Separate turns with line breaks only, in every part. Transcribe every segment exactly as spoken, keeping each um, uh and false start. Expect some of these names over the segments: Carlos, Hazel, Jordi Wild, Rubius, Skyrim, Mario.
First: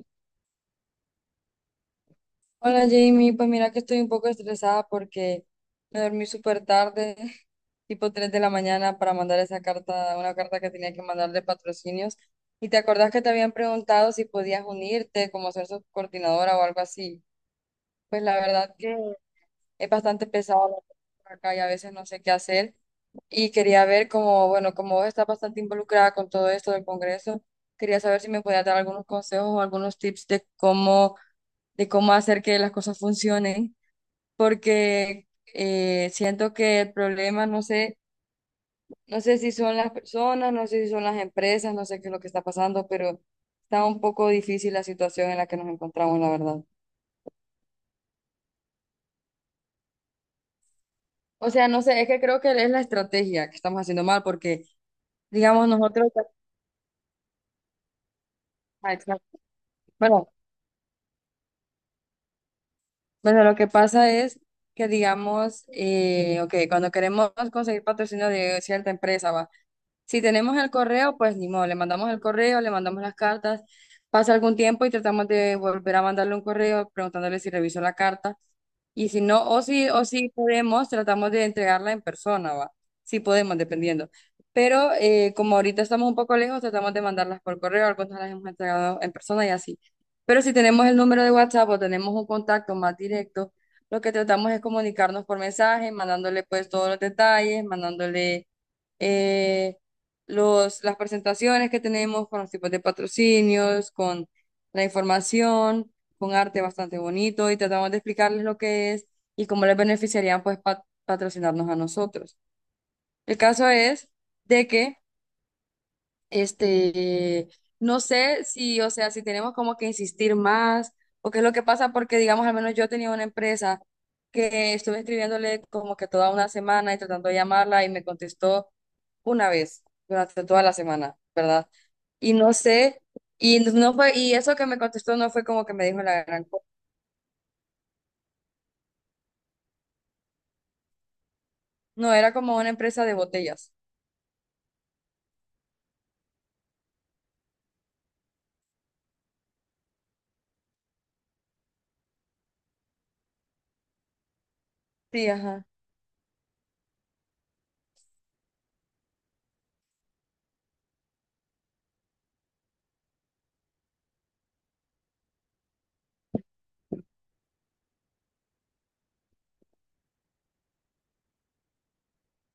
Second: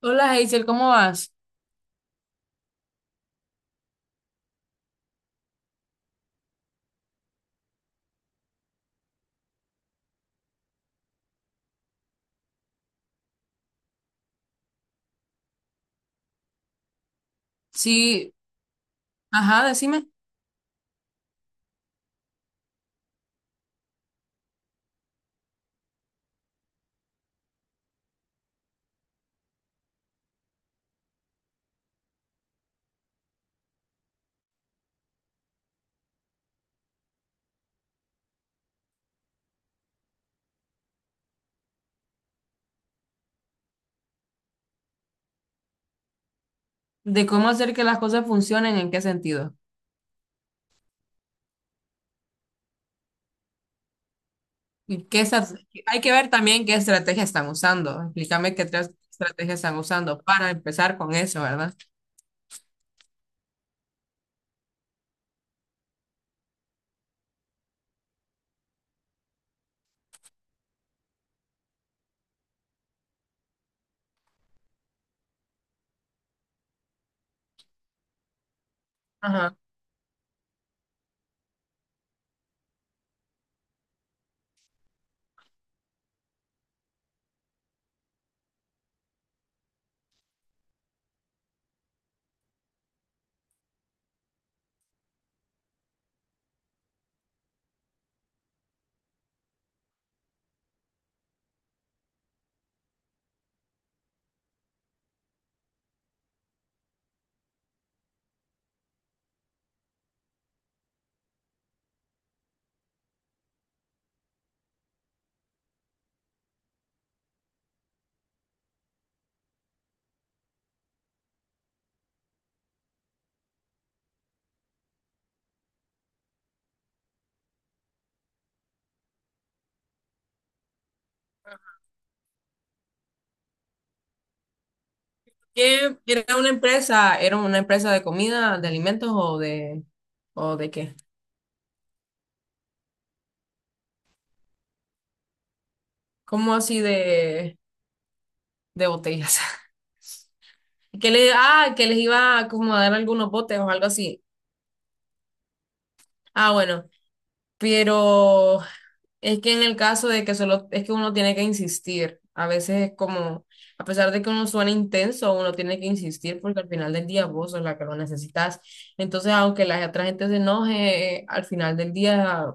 Hola Hazel, ¿cómo vas?
Hola Jamie, pues mira que estoy un poco estresada porque me dormí súper tarde, tipo tres de la mañana, para mandar esa carta, una carta que tenía que mandar de patrocinios. Y te acordás que te habían preguntado si podías unirte, como ser subcoordinadora o algo así. Pues
Sí,
la verdad que
ajá,
es
decime
bastante pesado la cosa por acá y a veces no sé qué hacer. Y quería ver como, bueno, como vos estás bastante involucrada con todo esto del Congreso, quería saber si me podías dar algunos consejos o algunos tips de cómo, de cómo hacer que las cosas funcionen porque eh, siento que el problema, no sé, no sé si son las personas, no sé si son las empresas, no sé qué es lo que está pasando, pero está un poco difícil la situación en la que nos encontramos, la verdad.
de cómo hacer que las cosas funcionen, en qué sentido.
O sea, no sé, es que creo que es la estrategia que estamos haciendo mal, porque,
Y qué estra-
digamos,
Hay
nosotros,
que ver también qué estrategia están usando. Explícame qué tres
ah, exacto.
estrategias están usando
bueno,
para empezar con eso, ¿verdad?
bueno, lo que pasa es que, digamos, eh, ok, cuando queremos conseguir patrocinio de cierta empresa, va. Si tenemos el correo, pues ni modo, le mandamos el correo, le mandamos las cartas, pasa algún tiempo y tratamos de volver a mandarle un correo preguntándole si revisó la carta. Y si no,
Ajá.
o si, o si podemos, tratamos de entregarla en persona, ¿va? Si podemos, dependiendo. Pero eh, como ahorita estamos un poco lejos, tratamos de mandarlas por correo, algunas las hemos entregado en persona y así. Pero si tenemos el número de WhatsApp o tenemos un contacto más directo, lo que tratamos es comunicarnos por mensaje, mandándole pues todos los detalles, mandándole eh, los, las presentaciones que tenemos con los tipos de patrocinios, con la información, con arte bastante bonito y tratamos de explicarles lo que es y cómo les beneficiarían pues pa- patrocinarnos a nosotros. El caso es de que este, no sé si, o sea, si tenemos como que insistir más o qué es lo que pasa, porque digamos, al menos yo tenía una empresa que estuve escribiéndole como que toda una semana y tratando de llamarla y me contestó una vez durante toda la semana, ¿verdad? Y no sé, y no fue, y eso que me contestó no fue como que me
¿Qué
dijo la
era
gran
una
cosa,
empresa? ¿Era una empresa de comida, de alimentos o de o de qué?
no, era como una empresa de botellas.
¿Cómo así de de botellas? Que le, ah, que les iba a como a dar algunos botes o algo así.
Sí, ajá.
Ah, bueno, pero es que en el caso de que solo es que uno tiene que insistir, a veces es como, a pesar de que uno suene intenso, uno tiene que insistir porque al final del día vos sos la que lo necesitas. Entonces, aunque la otra gente se enoje, eh, al final del día,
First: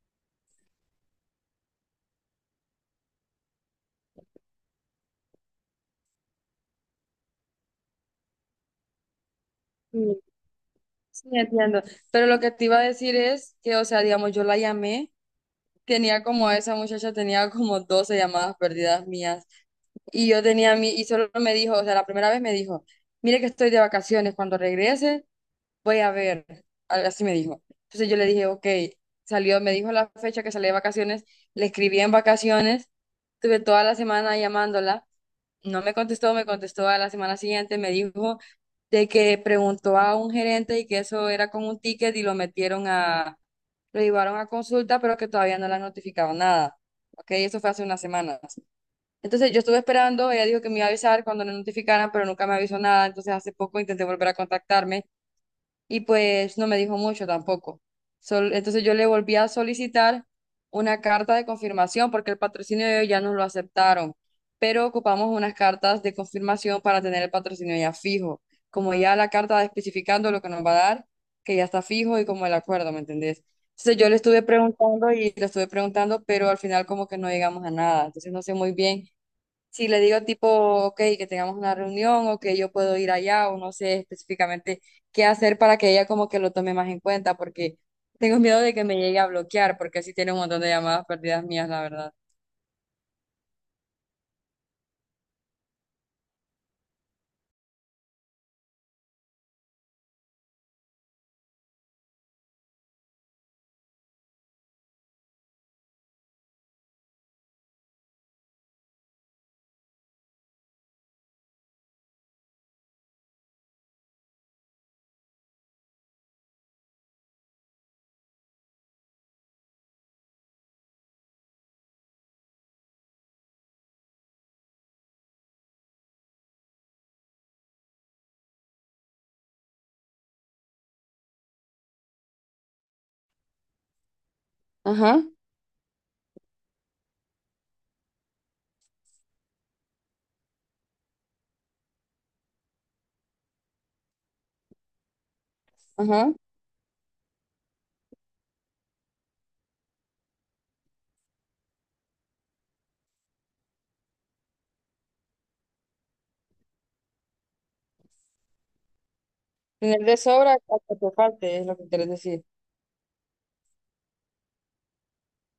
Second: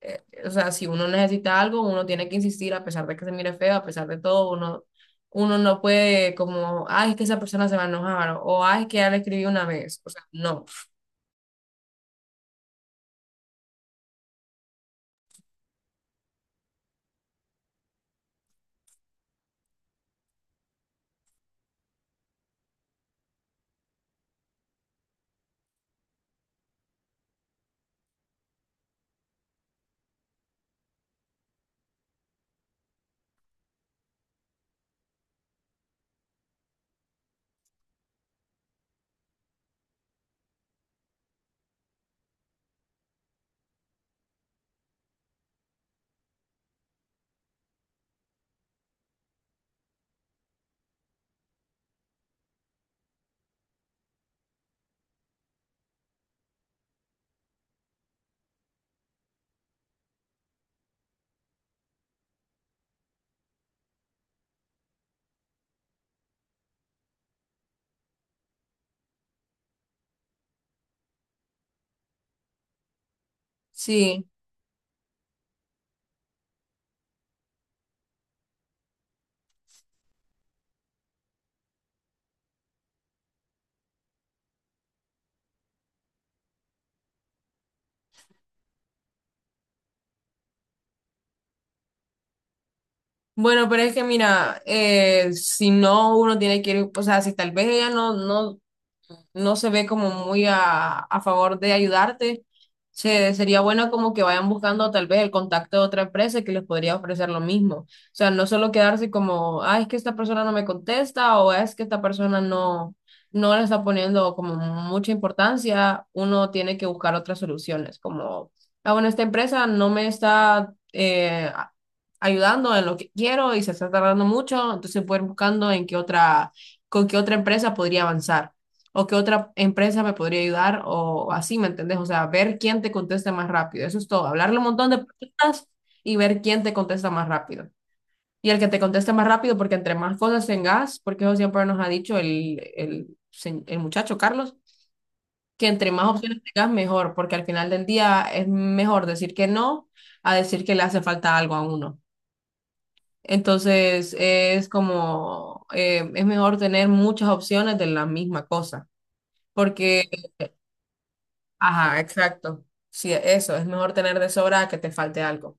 eh, o sea, si uno necesita algo, uno tiene que insistir a pesar de que se mire feo, a pesar de todo, uno, uno no puede como, ay, es que esa persona se va a enojar o ay, es que ya le escribí una
Sí,
vez. O sea, no.
sí, entiendo. Pero lo que te iba a decir es que, o sea, digamos, yo la llamé. Tenía como esa muchacha tenía como doce llamadas perdidas mías y yo tenía mi y solo me dijo, o sea, la primera vez me dijo, "Mire que estoy de vacaciones, cuando regrese voy a ver." Algo así me dijo. Entonces yo le dije, ok, salió, me dijo la fecha que salí de vacaciones, le escribí en vacaciones, estuve toda la semana llamándola, no me contestó, me contestó a la semana siguiente, me dijo de que preguntó a un gerente y que eso era con un ticket y lo metieron a lo llevaron a consulta, pero que todavía no le han notificado nada. ¿Ok? Eso fue hace unas semanas. Entonces yo estuve esperando, ella dijo que me iba a avisar cuando le notificaran, pero nunca me avisó nada. Entonces hace poco intenté volver a contactarme y pues no me dijo mucho tampoco. Sol- entonces yo le volví a solicitar una carta de confirmación porque el patrocinio de ellos ya nos lo aceptaron, pero ocupamos unas cartas de confirmación para tener el patrocinio ya fijo, como ya la carta especificando lo que nos va a dar, que ya está fijo y como el acuerdo, ¿me entendés? Entonces yo le
Sí.
estuve preguntando y le estuve preguntando, pero al final como que no llegamos a nada, entonces no sé muy bien si le digo tipo, ok, que tengamos una reunión o que yo puedo ir allá o no sé específicamente qué hacer para que ella como que lo tome más en cuenta porque tengo miedo de que me llegue a bloquear porque así tiene un montón de llamadas perdidas mías, la verdad.
Bueno, pero es que mira, eh, si no, uno tiene que ir, o sea, si tal vez ella no, no, no se ve como muy a, a favor de ayudarte, se, sería bueno como que vayan buscando tal vez el contacto de otra empresa que les podría ofrecer lo mismo. O sea, no solo quedarse como, ah, es que esta persona no me contesta o es que esta persona no, no le está poniendo como mucha importancia, uno tiene que buscar otras soluciones, como, ah, bueno, esta empresa no me está... eh, a- ayudando en lo que quiero y se está tardando mucho, entonces voy buscando en qué otra, con qué otra empresa podría avanzar o qué otra empresa me podría ayudar o así, ¿me entendés? O sea, ver quién te contesta más rápido. Eso es todo. Hablarle un montón de
Ajá,
preguntas y ver quién te contesta más rápido. Y el que te conteste más rápido, porque entre más cosas tengas, porque eso siempre nos ha dicho el, el, sen- el muchacho Carlos, que entre más
ajá.
opciones tengas, mejor, porque al final del día es mejor decir que no a decir que le hace falta algo a uno. Entonces, es como, eh, es mejor tener muchas opciones de la misma cosa,
Tener
porque
de sobra hasta que te falte es lo que
ajá,
quieres decir.
exacto. Sí, eso, es mejor tener de sobra a que te falte algo.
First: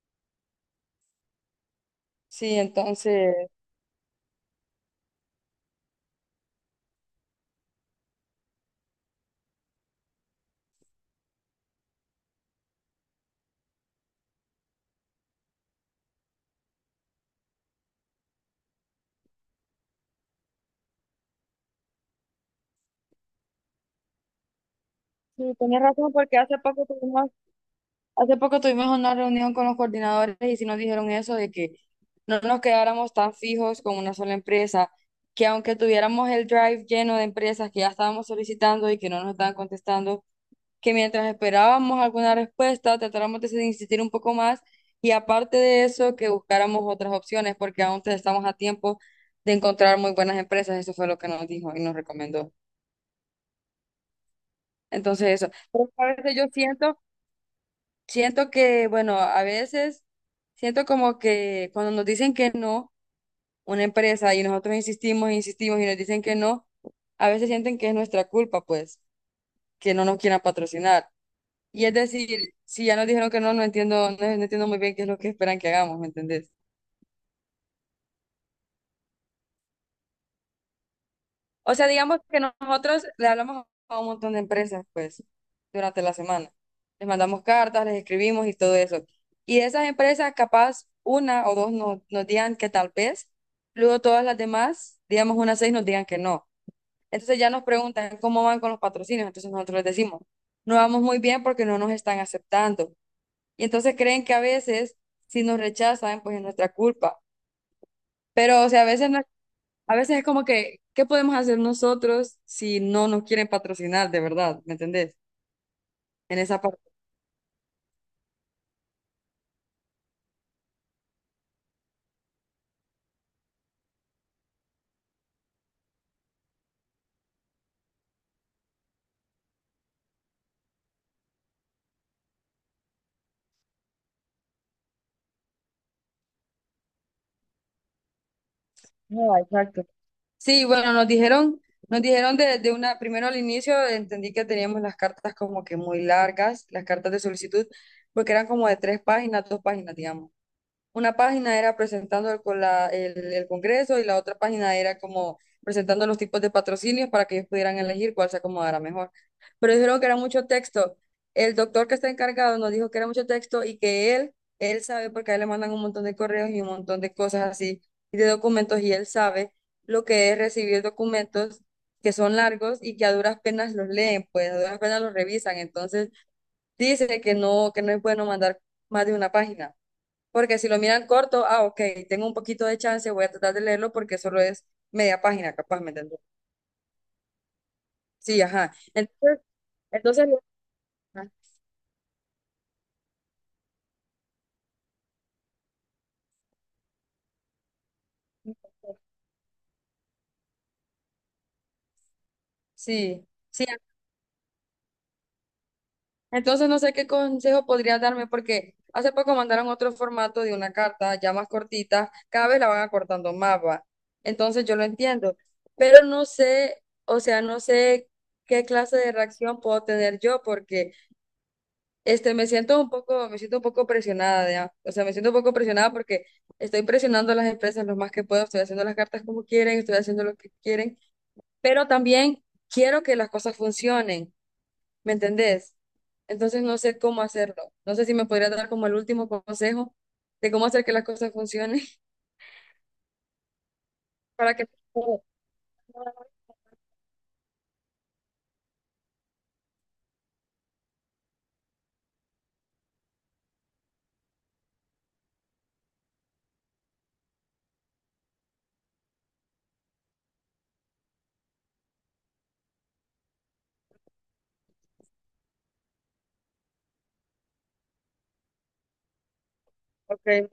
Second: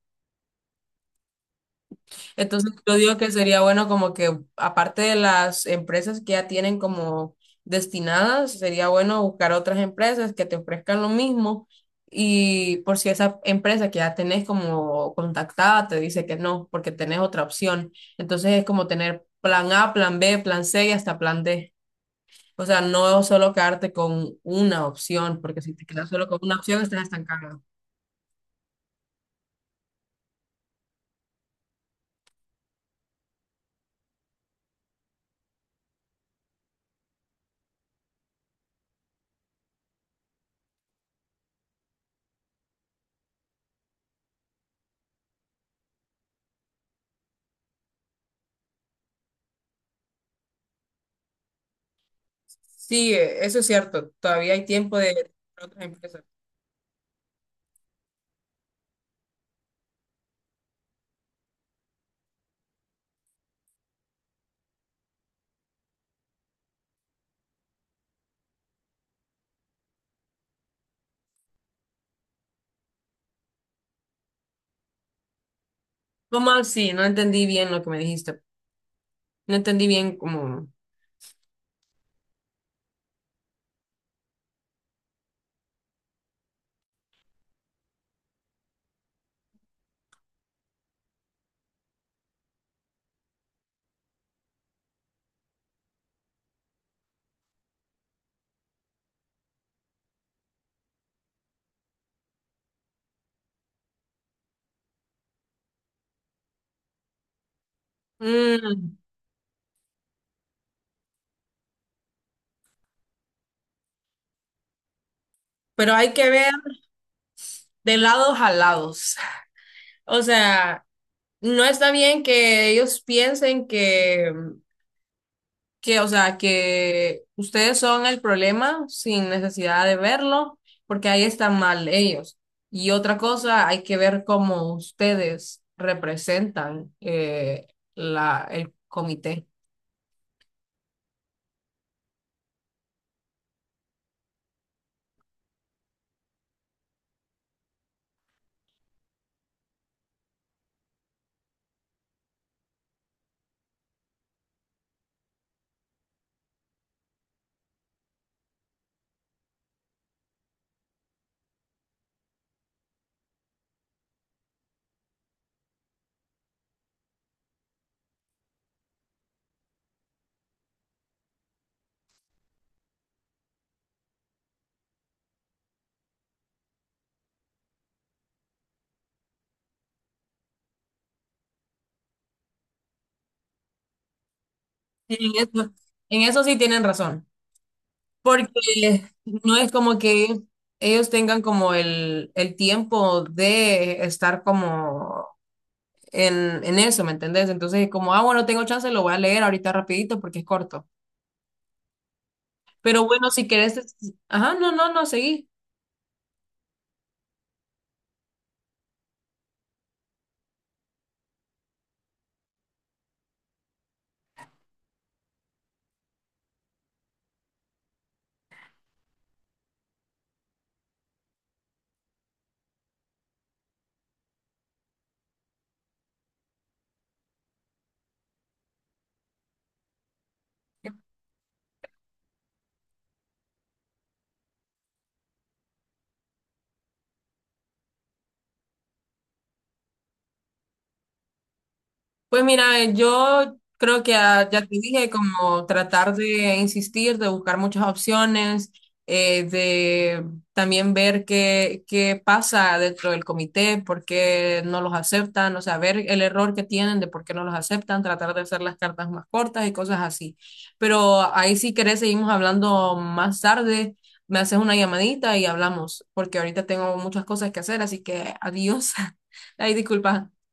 Sí,
Entonces, yo digo que
entonces,
sería bueno como que, aparte de las empresas que ya tienen como destinadas, sería bueno buscar otras empresas que te ofrezcan lo mismo y por si esa empresa que ya tenés como contactada te dice que no, porque tenés otra opción. Entonces, es como tener plan A, plan B, plan C y hasta plan D. O sea, no solo quedarte con una opción,
sí,
porque si
tienes
te quedas
razón
solo
porque
con una
hace
opción,
poco
estás
tuvimos
estancado.
Hace poco tuvimos una reunión con los coordinadores y sí nos dijeron eso de que no nos quedáramos tan fijos con una sola empresa, que aunque tuviéramos el drive lleno de empresas que ya estábamos solicitando y que no nos estaban contestando, que mientras esperábamos alguna respuesta tratáramos de insistir un poco más y aparte de eso que buscáramos otras opciones porque aún te- estamos a tiempo de encontrar muy buenas empresas, eso fue lo que nos dijo y nos recomendó.
Sí, eh, eso es cierto. Todavía hay tiempo de de
Entonces eso,
otras
pero a
empresas.
veces yo siento siento que, bueno, a veces siento como que cuando nos dicen que no, una empresa y nosotros insistimos, insistimos y nos dicen que no, a veces sienten que es nuestra culpa, pues, que no nos quieran patrocinar. Y es decir, si ya nos dijeron que no, no entiendo, no, no entiendo muy bien qué es lo que esperan que hagamos, ¿me
¿Cómo
entendés?
así? No entendí bien lo que me dijiste. No entendí bien cómo.
O sea, digamos que nosotros le hablamos a un montón de empresas, pues, durante la semana. Les mandamos cartas, les escribimos y todo eso. Y de esas empresas, capaz una o dos nos nos digan que tal vez, luego todas las demás, digamos unas seis, nos digan que no. Entonces ya nos preguntan cómo van con los patrocinios. Entonces nosotros les decimos, no vamos muy bien porque no nos están aceptando. Y entonces creen que a veces, si nos rechazan, pues es nuestra culpa. Pero, o sea, a
Mm,
veces no a veces es como que, ¿qué podemos hacer nosotros si no nos quieren patrocinar de verdad? ¿Me entendés?
pero hay que
En
ver
esa parte.
de lados a lados. O sea, no está bien que ellos piensen que, que, o sea, que ustedes son el problema sin necesidad de verlo, porque ahí están mal ellos. Y otra cosa, hay que ver cómo ustedes representan eh, la, el
No,
comité.
exacto. Sí, bueno, nos dijeron, nos dijeron de, de una, primero al inicio entendí que teníamos las cartas como que muy largas, las cartas de solicitud, porque eran como de tres páginas, dos páginas, digamos. Una página era presentando el, con la- el- el Congreso y la otra página era como presentando los tipos de patrocinios para que ellos pudieran elegir cuál se acomodara mejor. Pero dijeron que era mucho texto. El doctor que está encargado nos dijo que era mucho texto y que él, él sabe porque a él le mandan un montón de correos y un montón de cosas así y de documentos y él sabe lo que es recibir documentos que son largos y que a duras penas los leen, pues a duras penas los revisan. Entonces dice que no, que no es bueno mandar más de una página. Porque si lo miran corto, ah, ok, tengo un poquito de chance, voy a tratar de leerlo porque solo es media
En
página,
eso,
capaz, ¿me entiendes?
en eso sí tienen razón,
Sí,
porque
ajá. Entonces,
no es como
entonces,
que ellos
ajá,
tengan como el, el tiempo de estar como en, en eso, ¿me entendés? Entonces es como, ah, bueno, tengo chance, lo voy a leer ahorita rapidito porque es corto. Pero
sí,
bueno, si
sí.
querés, es- ajá, no, no, no, seguí.
Entonces no sé qué consejo podrías darme porque hace poco mandaron otro formato de una carta ya más cortita, cada vez la van acortando más, va. Entonces yo lo entiendo, pero no sé, o sea, no sé qué clase de reacción puedo tener yo porque Este, me siento un poco, me siento un poco presionada ya. O sea, me siento un poco presionada porque estoy presionando a las empresas lo más que puedo, estoy haciendo las cartas como quieren, estoy haciendo lo que quieren, pero también quiero que las cosas funcionen, ¿me entendés? Entonces no sé cómo hacerlo. No sé si me podría dar como el último consejo de cómo hacer que las cosas funcionen
Pues mira, eh, yo creo que ah,
para
ya
que...
te dije, como tratar de insistir, de buscar muchas opciones, eh, de también ver qué, qué pasa dentro del comité, por qué no los aceptan, o sea, ver el error que tienen de por qué no los aceptan, tratar de hacer las cartas más cortas y cosas así. Pero ahí si querés seguimos hablando más tarde, me haces una llamadita y hablamos, porque ahorita tengo muchas cosas que hacer, así que adiós. Ay, disculpa.
Ok,